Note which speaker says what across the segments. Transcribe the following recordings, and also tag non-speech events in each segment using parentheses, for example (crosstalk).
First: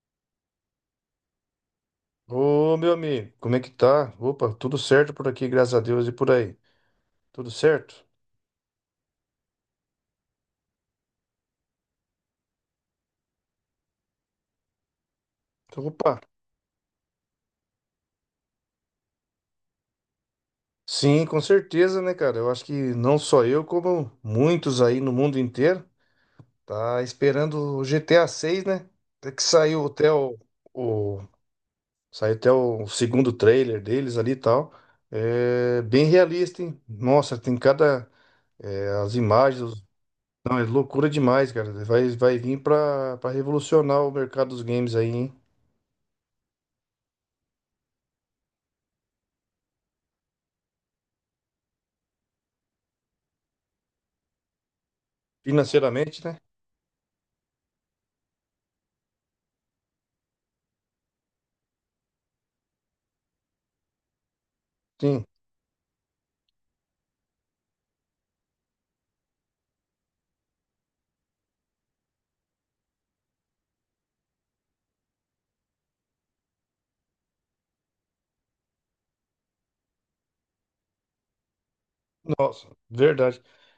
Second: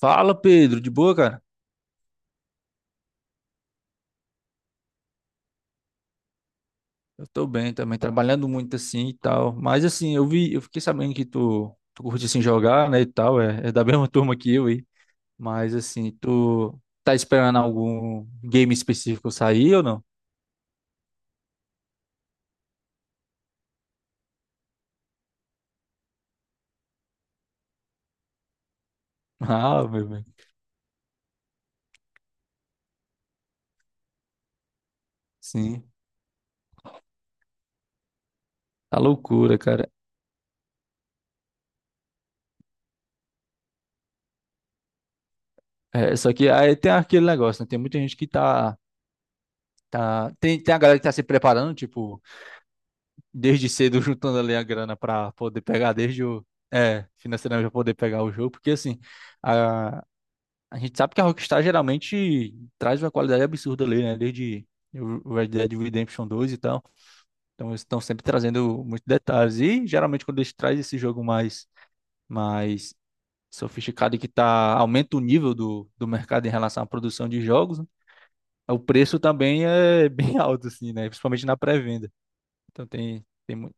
Speaker 1: Fala, Pedro, de boa, cara?
Speaker 2: Ô, meu amigo, como é que tá? Opa, tudo certo por aqui, graças a Deus, e por aí?
Speaker 1: Eu tô
Speaker 2: Tudo
Speaker 1: bem também,
Speaker 2: certo?
Speaker 1: trabalhando muito assim e tal. Mas assim, eu fiquei sabendo que tu curte assim jogar, né, e tal, é da (laughs) mesma turma que eu aí. Mas
Speaker 2: Então,
Speaker 1: assim,
Speaker 2: opa,
Speaker 1: tu tá esperando algum game específico sair ou não? (laughs)
Speaker 2: sim, com certeza, né, cara? Eu acho que não só eu, como muitos aí no mundo inteiro, tá esperando o GTA 6, né? Até que saiu
Speaker 1: Ah, meu
Speaker 2: até
Speaker 1: bem.
Speaker 2: o, o- saiu até o segundo trailer deles ali e tal. É
Speaker 1: Sim,
Speaker 2: bem realista, hein? Nossa, tem cada é,
Speaker 1: tá
Speaker 2: as
Speaker 1: loucura,
Speaker 2: imagens,
Speaker 1: cara.
Speaker 2: não, é loucura demais, cara. Vai, vai vir para revolucionar o mercado dos games aí, hein?
Speaker 1: É, só que aí tem aquele negócio, né? Tem muita gente que tá, tem a galera que tá se preparando, tipo, desde cedo (laughs) juntando ali a grana pra poder pegar
Speaker 2: Financeiramente,
Speaker 1: desde
Speaker 2: né?
Speaker 1: o... É, financeiramente pra poder pegar o jogo, porque assim, a, a gente sabe que a Rockstar geralmente traz uma qualidade absurda ali, né? Desde
Speaker 2: Sim,
Speaker 1: o Red Dead Redemption 2 e tal. Então eles estão sempre trazendo muitos detalhes. E geralmente quando eles trazem esse jogo mais sofisticado, e que tá, aumenta o nível do mercado em relação à produção de jogos, né, o preço também é (laughs) bem alto, assim, né? Principalmente na pré-venda.
Speaker 2: nossa,
Speaker 1: Então tem,
Speaker 2: verdade.
Speaker 1: tem, mu-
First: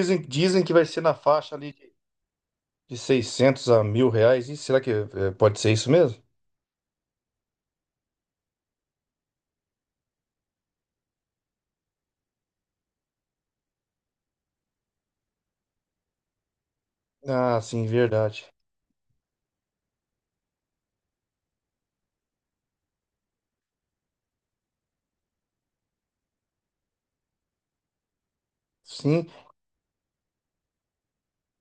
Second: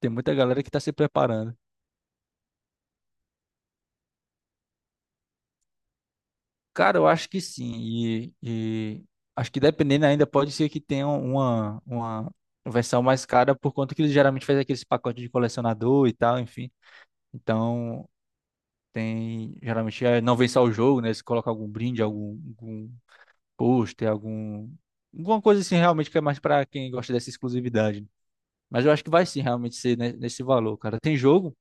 Speaker 1: tem muita galera
Speaker 2: dizem
Speaker 1: que
Speaker 2: que
Speaker 1: está
Speaker 2: vai
Speaker 1: se
Speaker 2: ser na faixa
Speaker 1: preparando.
Speaker 2: ali de 600 a mil reais. E será que pode ser isso mesmo?
Speaker 1: Cara, eu acho que sim. E acho que, dependendo, ainda pode ser que tenha uma versão mais cara, por conta que eles geralmente fazem aqueles pacotes de colecionador e tal, enfim.
Speaker 2: Ah, sim,
Speaker 1: Então,
Speaker 2: verdade.
Speaker 1: tem geralmente, não vem só o jogo, né? Eles colocam algum brinde, algum pôster, alguma coisa assim, realmente, que é mais pra quem gosta dessa exclusividade. Mas eu acho que
Speaker 2: Sim,
Speaker 1: vai sim realmente ser nesse valor, cara. Tem jogo,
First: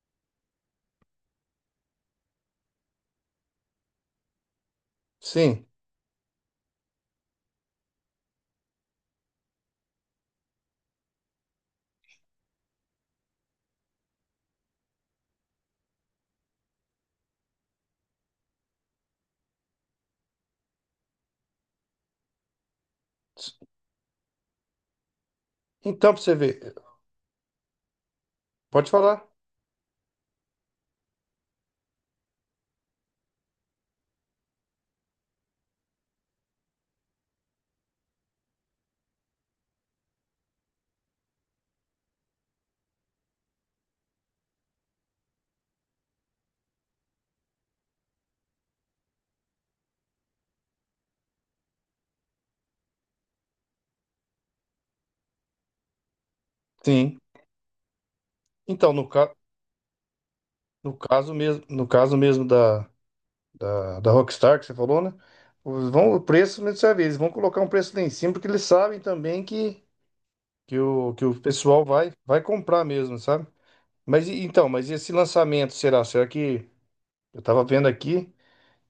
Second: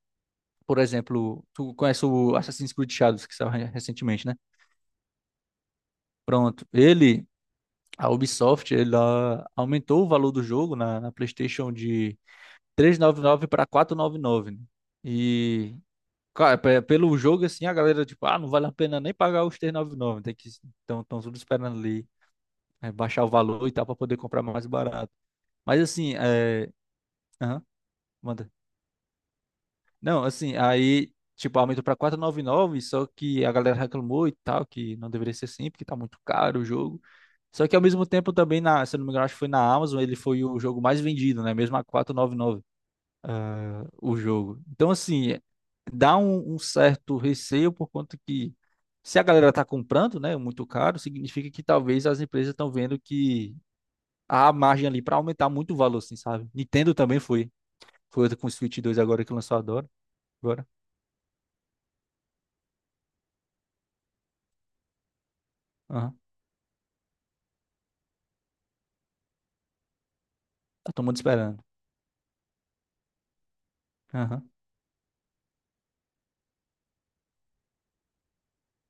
Speaker 1: por exemplo, tu conhece o Assassin's Creed Shadows, que saiu recentemente, né?
Speaker 2: sim.
Speaker 1: Pronto. Ele A Ubisoft, ela aumentou o valor do jogo na PlayStation de 399 para 499, né? E cara, pelo jogo assim, a galera, tipo, ah, não vale a pena nem pagar os 399. Tem que... Então, estão tudo esperando ali, é, baixar o valor e tal, para poder comprar mais barato. Mas
Speaker 2: Então,
Speaker 1: assim,
Speaker 2: pra você
Speaker 1: é,
Speaker 2: ver,
Speaker 1: aham, manda.
Speaker 2: pode falar.
Speaker 1: Não, assim, aí, tipo, aumentou pra 499, só que a galera reclamou e tal, que não deveria ser assim, porque tá muito caro o jogo. Só que ao mesmo tempo também, na, se eu não me engano, acho que foi na Amazon, ele foi o jogo mais vendido, né? Mesmo a 499, ah, o jogo. Então, assim, é, dá um certo receio, por conta que, se a galera tá comprando, né, muito caro, significa que talvez as empresas estão vendo que há margem ali pra aumentar muito o valor, assim, sabe? Nintendo
Speaker 2: Sim.
Speaker 1: também foi. Foi outra com o Switch
Speaker 2: Então,
Speaker 1: 2 agora que lançou agora.
Speaker 2: no caso mesmo, no caso mesmo da Rockstar que você falou, né? Vão,
Speaker 1: agora.
Speaker 2: o preço mesmo você vê, eles vão colocar um preço lá em cima, porque eles sabem também
Speaker 1: Eu tô muito
Speaker 2: que o
Speaker 1: esperando.
Speaker 2: pessoal vai, vai comprar mesmo, sabe? Mas
Speaker 1: Aham.
Speaker 2: então, mas esse lançamento será? Será que eu tava vendo aqui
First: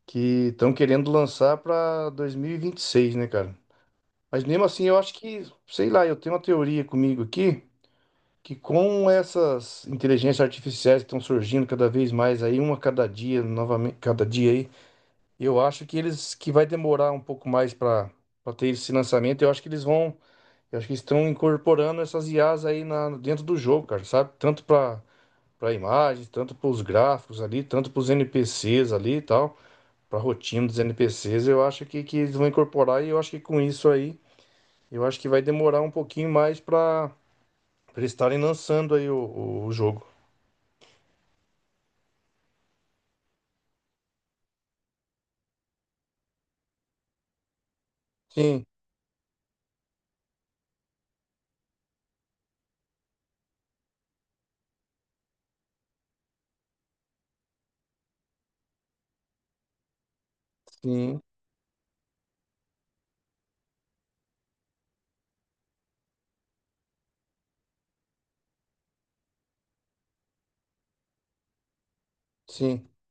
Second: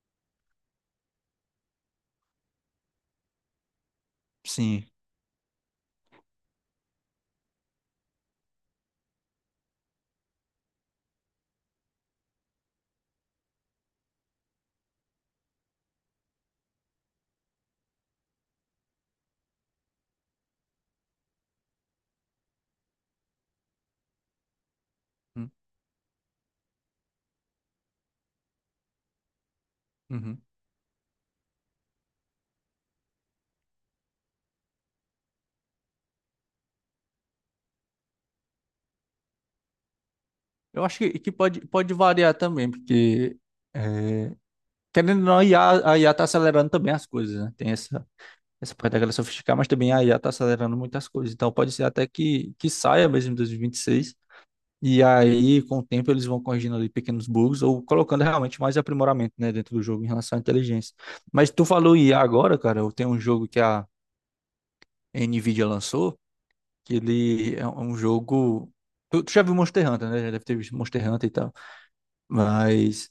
Speaker 2: que estão querendo lançar para 2026, né, cara? Mas mesmo assim,
Speaker 1: Sim.
Speaker 2: eu acho que, sei lá, eu tenho uma teoria comigo aqui que com essas inteligências artificiais que estão surgindo cada vez mais aí, uma cada dia, novamente, cada dia aí, eu acho que eles que vai demorar um pouco mais para ter esse lançamento. Eu acho que eles vão, eu acho que estão incorporando essas IAs aí na, dentro do jogo, cara, sabe? Tanto para
Speaker 1: Hum.
Speaker 2: para a imagem, tanto para os gráficos ali, tanto para os NPCs ali e tal, para a
Speaker 1: Uhum.
Speaker 2: rotina dos NPCs, eu acho que eles vão incorporar e eu acho que com isso aí, eu acho que vai demorar um pouquinho mais para eles estarem lançando aí o jogo.
Speaker 1: Eu acho que pode variar também, porque é, querendo ou não, a IA, tá acelerando também as coisas, né? Tem essa,
Speaker 2: Sim,
Speaker 1: essa parte da galera sofisticar, mas também a IA tá acelerando muitas coisas. Então, pode ser até que saia mesmo em 2026. E 26. E aí, com o tempo, eles vão corrigindo ali pequenos bugs ou colocando realmente mais aprimoramento, né, dentro do jogo em relação à inteligência.
Speaker 2: sim,
Speaker 1: Mas tu falou IA agora, cara, eu tenho um jogo que a NVIDIA lançou. Que ele é um jogo. Tu já viu Monster Hunter, né? Já deve ter visto Monster Hunter e tal.
Speaker 2: sim.
Speaker 1: Mas...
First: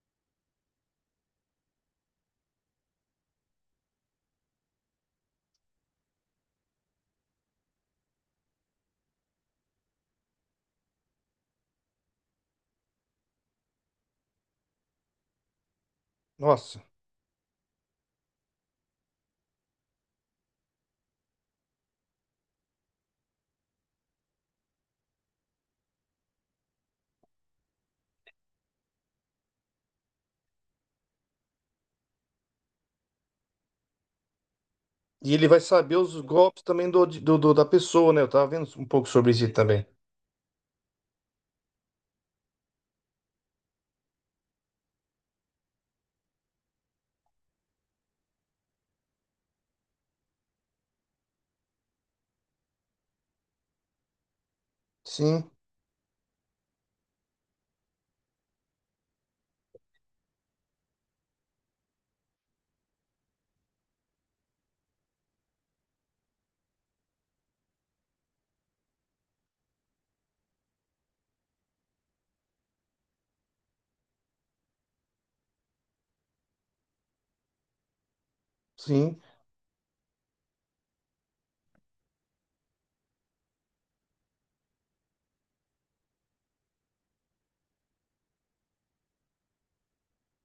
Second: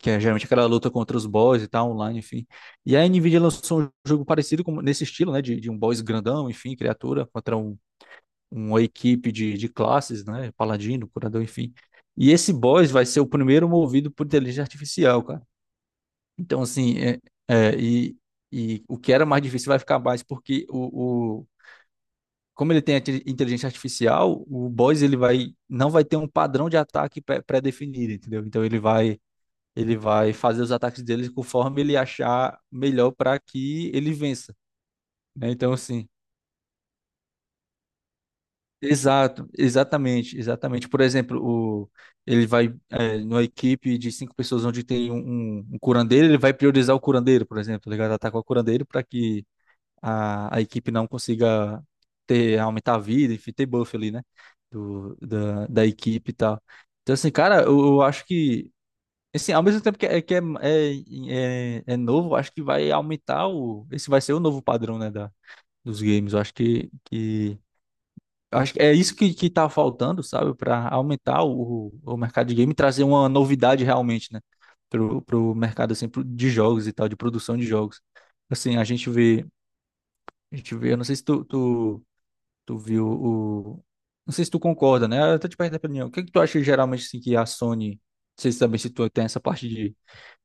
Speaker 1: Que é geralmente aquela luta contra os boss e tal, online, enfim. E a Nvidia lançou um jogo parecido com, nesse estilo, né? De um boss grandão, enfim, criatura, contra uma equipe de classes, né? Paladino, curador, enfim. E esse boss vai ser o primeiro movido por inteligência artificial, cara. Então,
Speaker 2: Nossa.
Speaker 1: assim, é, e, o que era mais difícil vai ficar mais, porque como ele tem a inteligência artificial, o boss, ele vai não vai ter um padrão de ataque pré-definido, entendeu? Então, ele vai fazer os ataques dele conforme ele achar melhor para que ele vença,
Speaker 2: E ele
Speaker 1: né?
Speaker 2: vai
Speaker 1: Então,
Speaker 2: saber
Speaker 1: assim,
Speaker 2: os golpes também da pessoa, né? Eu tava vendo um pouco sobre
Speaker 1: exato,
Speaker 2: isso também.
Speaker 1: exatamente, exatamente. Por exemplo, o ele vai, numa equipe de 5 pessoas onde tem um curandeiro, ele vai priorizar o curandeiro, por exemplo, tá ligado? Atacar o curandeiro para que a equipe não consiga aumentar a vida, enfim, ter buff ali, né? Do,
Speaker 2: Sim,
Speaker 1: da, da equipe e tal. Então, assim, cara, eu acho que, assim, ao mesmo tempo que é novo, eu acho que vai aumentar o... Esse vai ser o novo padrão, né, dos games. Eu acho que eu acho que é isso que tá faltando, sabe? Para aumentar o mercado de game e trazer uma novidade realmente, né? Pro mercado, assim, de jogos e tal, de produção de jogos. Assim, a gente
Speaker 2: sim.
Speaker 1: vê. A gente vê, eu não sei se tu viu o... Não sei se tu concorda, né? Eu tô te perguntando a opinião. O que é que tu acha, geralmente, assim, que a Sony... Não sei se também, se tu tem essa parte de,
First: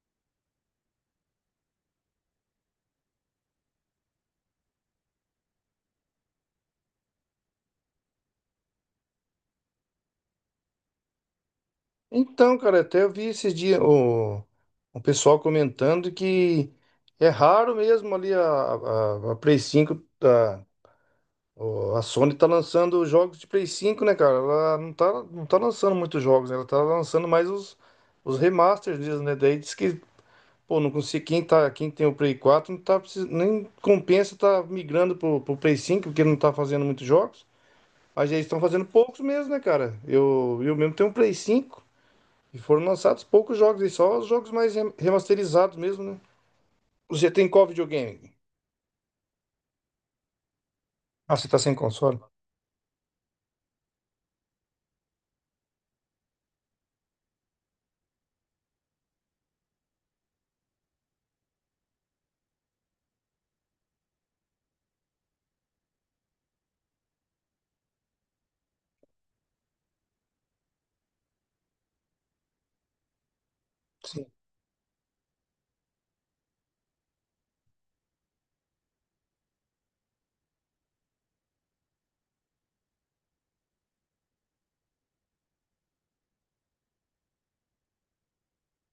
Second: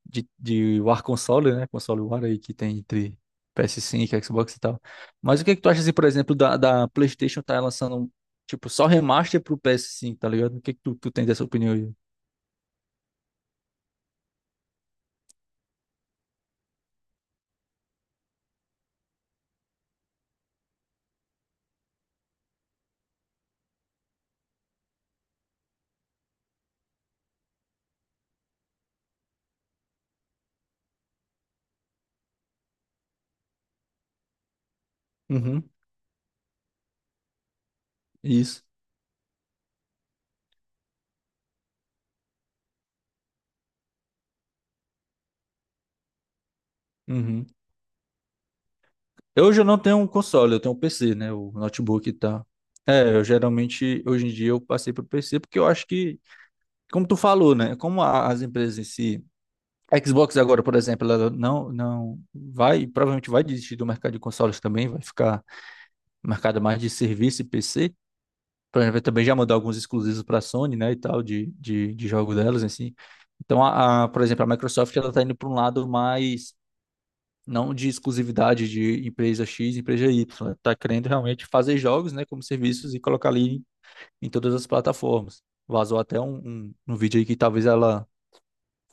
Speaker 1: de War Console, né? Console War aí, que tem entre PS5, Xbox e tal. Mas o que é que tu acha, assim, por exemplo, da PlayStation tá lançando, tipo, só remaster pro PS5, tá ligado? O que é que tu tem dessa opinião aí?
Speaker 2: Então, cara, até eu vi esses dias o pessoal comentando que é raro mesmo ali a Play cinco Sony tá lançando jogos de Play cinco né, cara? Ela não tá, não tá lançando muitos jogos, né? Ela tá lançando mais os remasters mesmo, né? Daí diz que, pô, não consigo, quem tá, quem tem o Play quatro não tá nem compensa tá migrando pro
Speaker 1: Uhum,
Speaker 2: Play cinco porque não tá fazendo muitos jogos. Mas eles estão
Speaker 1: isso.
Speaker 2: fazendo poucos mesmo, né, cara? Eu mesmo tenho um Play cinco e foram lançados poucos jogos, e só os jogos mais remasterizados mesmo, né? Você
Speaker 1: Uhum.
Speaker 2: tem qual videogame?
Speaker 1: Eu hoje eu não tenho um console, eu tenho um PC, né?
Speaker 2: Ah, você
Speaker 1: O
Speaker 2: tá sem
Speaker 1: notebook e
Speaker 2: console?
Speaker 1: tal. É, eu geralmente, hoje em dia, eu passei pro PC, porque eu acho que... Como tu falou, né? Como as empresas em si, a Xbox agora, por exemplo, ela não vai, provavelmente vai desistir do mercado de consoles também, vai ficar mercado mais de serviço e PC. Por exemplo, vai também já mandar alguns exclusivos para a Sony, né, e tal, de, de jogo delas, assim. Então, por
Speaker 2: Sim.
Speaker 1: exemplo, a Microsoft, ela tá indo para um lado mais, não de exclusividade de empresa X, empresa Y. Ela tá querendo realmente fazer jogos, né, como serviços, e colocar ali em, todas as plataformas. Vazou até um vídeo aí, que talvez ela,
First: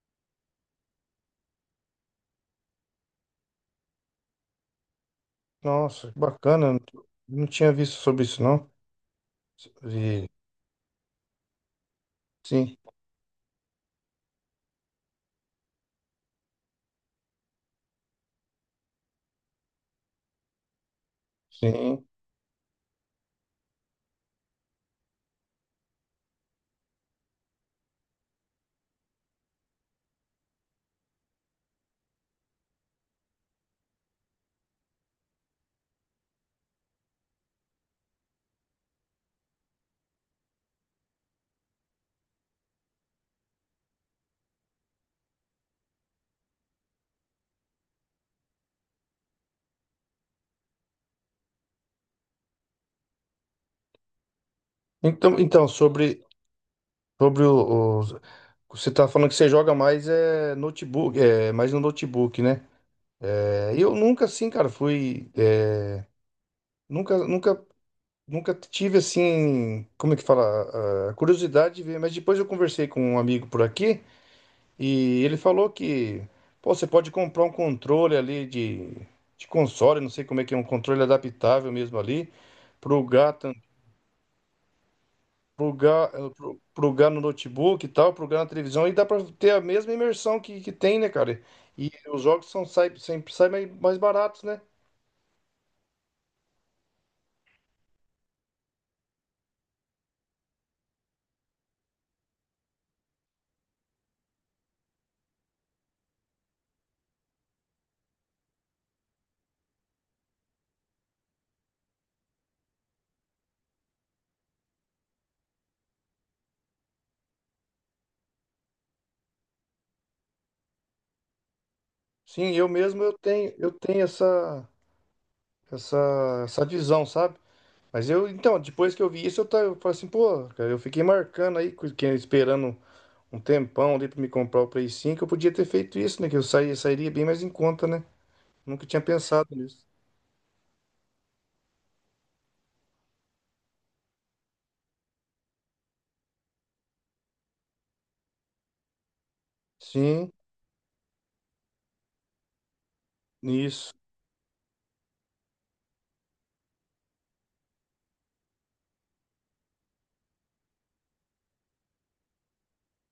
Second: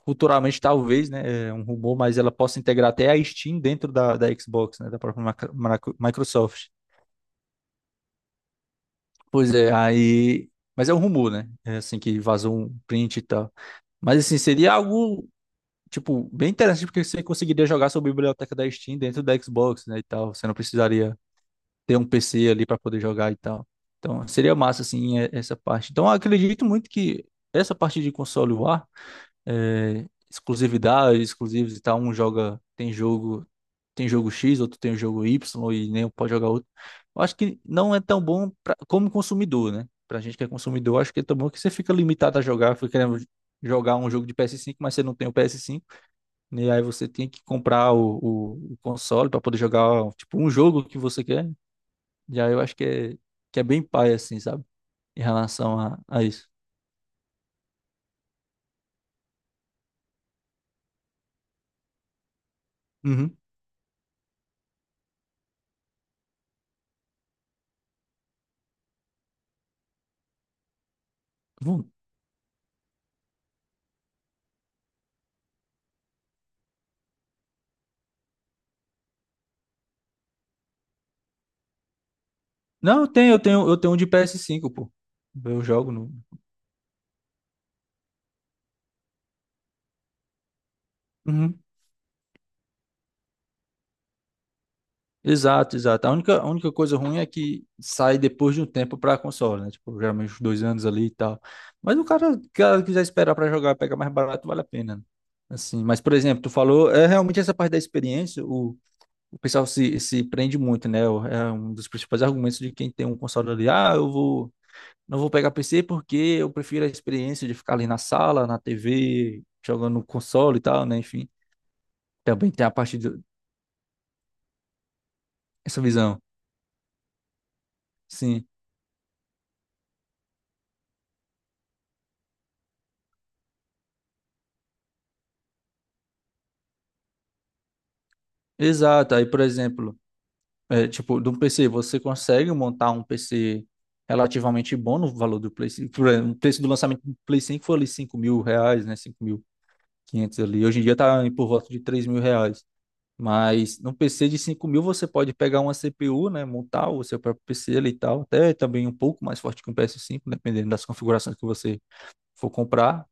Speaker 1: futuramente, talvez, né, é um rumor, mas ela possa integrar até a Steam dentro da Xbox, né, da própria
Speaker 2: Nossa, que
Speaker 1: Microsoft.
Speaker 2: bacana. Não tinha visto sobre isso, não.
Speaker 1: Pois é,
Speaker 2: E-
Speaker 1: aí. Mas é um rumor, né? É assim, que vazou
Speaker 2: Sim,
Speaker 1: um print e tal. Mas assim, seria algo, tipo, bem interessante, porque você conseguiria jogar sua biblioteca da Steam dentro da Xbox, né, e tal. Você não precisaria ter
Speaker 2: sim.
Speaker 1: um PC ali para poder jogar e tal. Então, seria massa, assim, essa parte. Então, eu acredito muito que essa parte de console VR, é, exclusividade, exclusivos e tal. Um joga, tem jogo X, outro tem o jogo Y, e nem um pode jogar outro. Eu acho que não é tão bom pra, como consumidor, né? Pra gente que é consumidor, acho que é tão bom, que você fica limitado a jogar, fica querendo jogar um jogo de PS5, mas você não tem o PS5, e aí você tem que comprar o console para poder jogar, tipo, um jogo que você quer. E aí, eu acho que é bem pai, assim, sabe? Em
Speaker 2: Então, então
Speaker 1: relação a isso.
Speaker 2: sobre o, os- você tá falando que você joga mais é notebook, é mais no notebook, né?
Speaker 1: Uhum.
Speaker 2: É, eu nunca, assim, cara, fui. É, nunca, nunca, nunca tive assim. Como é que fala? A curiosidade de ver, mas depois eu conversei com um amigo por aqui. E ele falou que, pô, você pode comprar um controle ali de console, não sei como é que é, um controle adaptável mesmo ali, pro
Speaker 1: Não, eu tenho, eu
Speaker 2: gato,
Speaker 1: tenho, eu tenho um de PS5, pô. Eu
Speaker 2: pro
Speaker 1: jogo
Speaker 2: ga,
Speaker 1: no...
Speaker 2: eh, pro, pro Gá no notebook e tal, pro Gá na televisão, e dá pra ter a mesma imersão que tem, né, cara?
Speaker 1: Uhum.
Speaker 2: E os jogos são, sai, sempre saem mais, mais baratos, né?
Speaker 1: Exato, exato. A única coisa ruim é que sai depois de um tempo pra console, né? Tipo, geralmente uns 2 anos ali e tal. Mas o cara quiser esperar pra jogar, pega mais barato, vale a pena, né? Assim, mas, por exemplo, tu falou, é realmente essa parte da experiência, o pessoal se prende muito, né? É um dos principais argumentos de quem tem um console ali. Ah, eu vou... não vou pegar PC, porque eu prefiro a experiência de ficar ali na sala, na TV, jogando no console e tal, né? Enfim. Também
Speaker 2: Sim, eu
Speaker 1: tem a partir
Speaker 2: mesmo eu tenho essa,
Speaker 1: dessa visão.
Speaker 2: essa, essa visão, sabe? Mas eu,
Speaker 1: Sim,
Speaker 2: então, depois que eu vi isso, eu, tá, eu falei assim, pô, cara, eu fiquei marcando aí, esperando um tempão ali pra me comprar o Play 5, eu podia ter feito isso, né? Que eu sairia bem mais em conta, né? Nunca tinha
Speaker 1: exato. Aí, por
Speaker 2: pensado nisso.
Speaker 1: exemplo, é, tipo, de um PC, você consegue montar um PC relativamente bom no valor do Play 5. Por exemplo, o preço do lançamento do Play 5 foi ali R$ 5.000, né? cinco mil e
Speaker 2: Sim,
Speaker 1: quinhentos ali. Hoje em dia tá por volta de R$ 3.000. Mas
Speaker 2: isso.
Speaker 1: num PC de 5.000 você pode pegar uma CPU, né? Montar o seu próprio PC ali e tal. Até também um pouco mais forte que um PS5, dependendo das configurações que você for comprar.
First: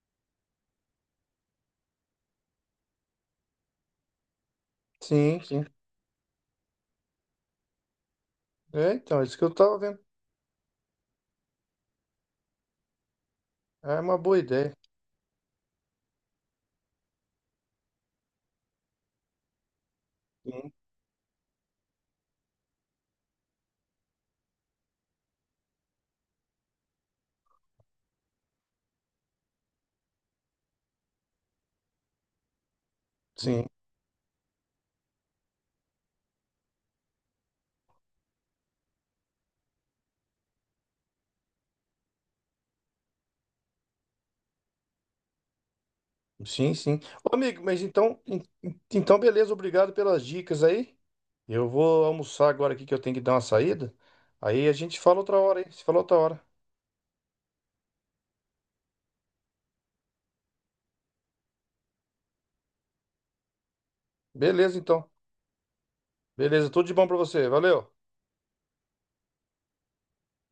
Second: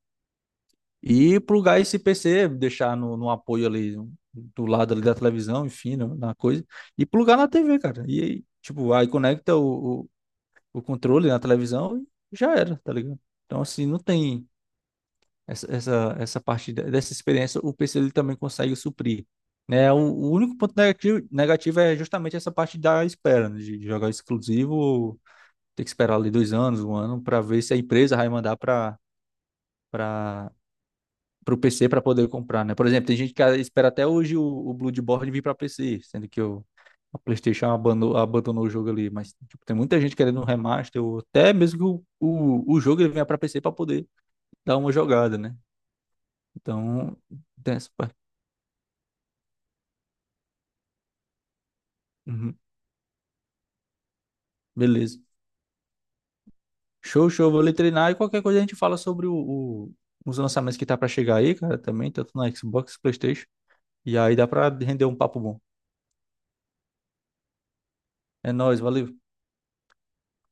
Speaker 1: E plugar esse PC, deixar no apoio ali, do lado ali da
Speaker 2: Sim, sim.
Speaker 1: televisão, enfim, na coisa. E plugar na TV, cara. E aí, tipo,
Speaker 2: É,
Speaker 1: aí
Speaker 2: então, é isso que eu
Speaker 1: conecta
Speaker 2: tava vendo.
Speaker 1: o controle na televisão, e já era, tá ligado? Então, assim,
Speaker 2: É
Speaker 1: não
Speaker 2: uma boa
Speaker 1: tem
Speaker 2: ideia.
Speaker 1: essa parte dessa experiência, o PC ele também consegue suprir. Né? O único
Speaker 2: Sim,
Speaker 1: ponto negativo, negativo é justamente essa parte da espera, né? De jogar exclusivo, ter que esperar ali 2 anos, um ano, para ver se a empresa vai mandar pra para pro PC para poder comprar, né? Por exemplo, tem gente que
Speaker 2: sim,
Speaker 1: espera até hoje o Bloodborne vir para PC, sendo que a PlayStation abandonou, abandonou o jogo ali. Mas, tipo, tem muita gente querendo um remaster, ou até mesmo que o jogo ele venha para PC, para poder dar uma jogada, né?
Speaker 2: sim. Sim.
Speaker 1: Então,
Speaker 2: Ô, amigo,
Speaker 1: tem
Speaker 2: mas
Speaker 1: essa parte.
Speaker 2: então, então beleza, obrigado pelas dicas aí. Eu vou almoçar
Speaker 1: Uhum.
Speaker 2: agora aqui que eu tenho que dar uma saída. Aí a gente fala
Speaker 1: Beleza.
Speaker 2: outra hora, hein? Se fala outra hora.
Speaker 1: Show, show. Vou ali treinar, e qualquer coisa a gente fala sobre o, o- os lançamentos que tá para chegar aí, cara, também, tanto na Xbox, PlayStation. E aí dá para
Speaker 2: Beleza,
Speaker 1: render
Speaker 2: então.
Speaker 1: um papo bom.
Speaker 2: Beleza, tudo de bom pra você. Valeu.
Speaker 1: É nóis, valeu.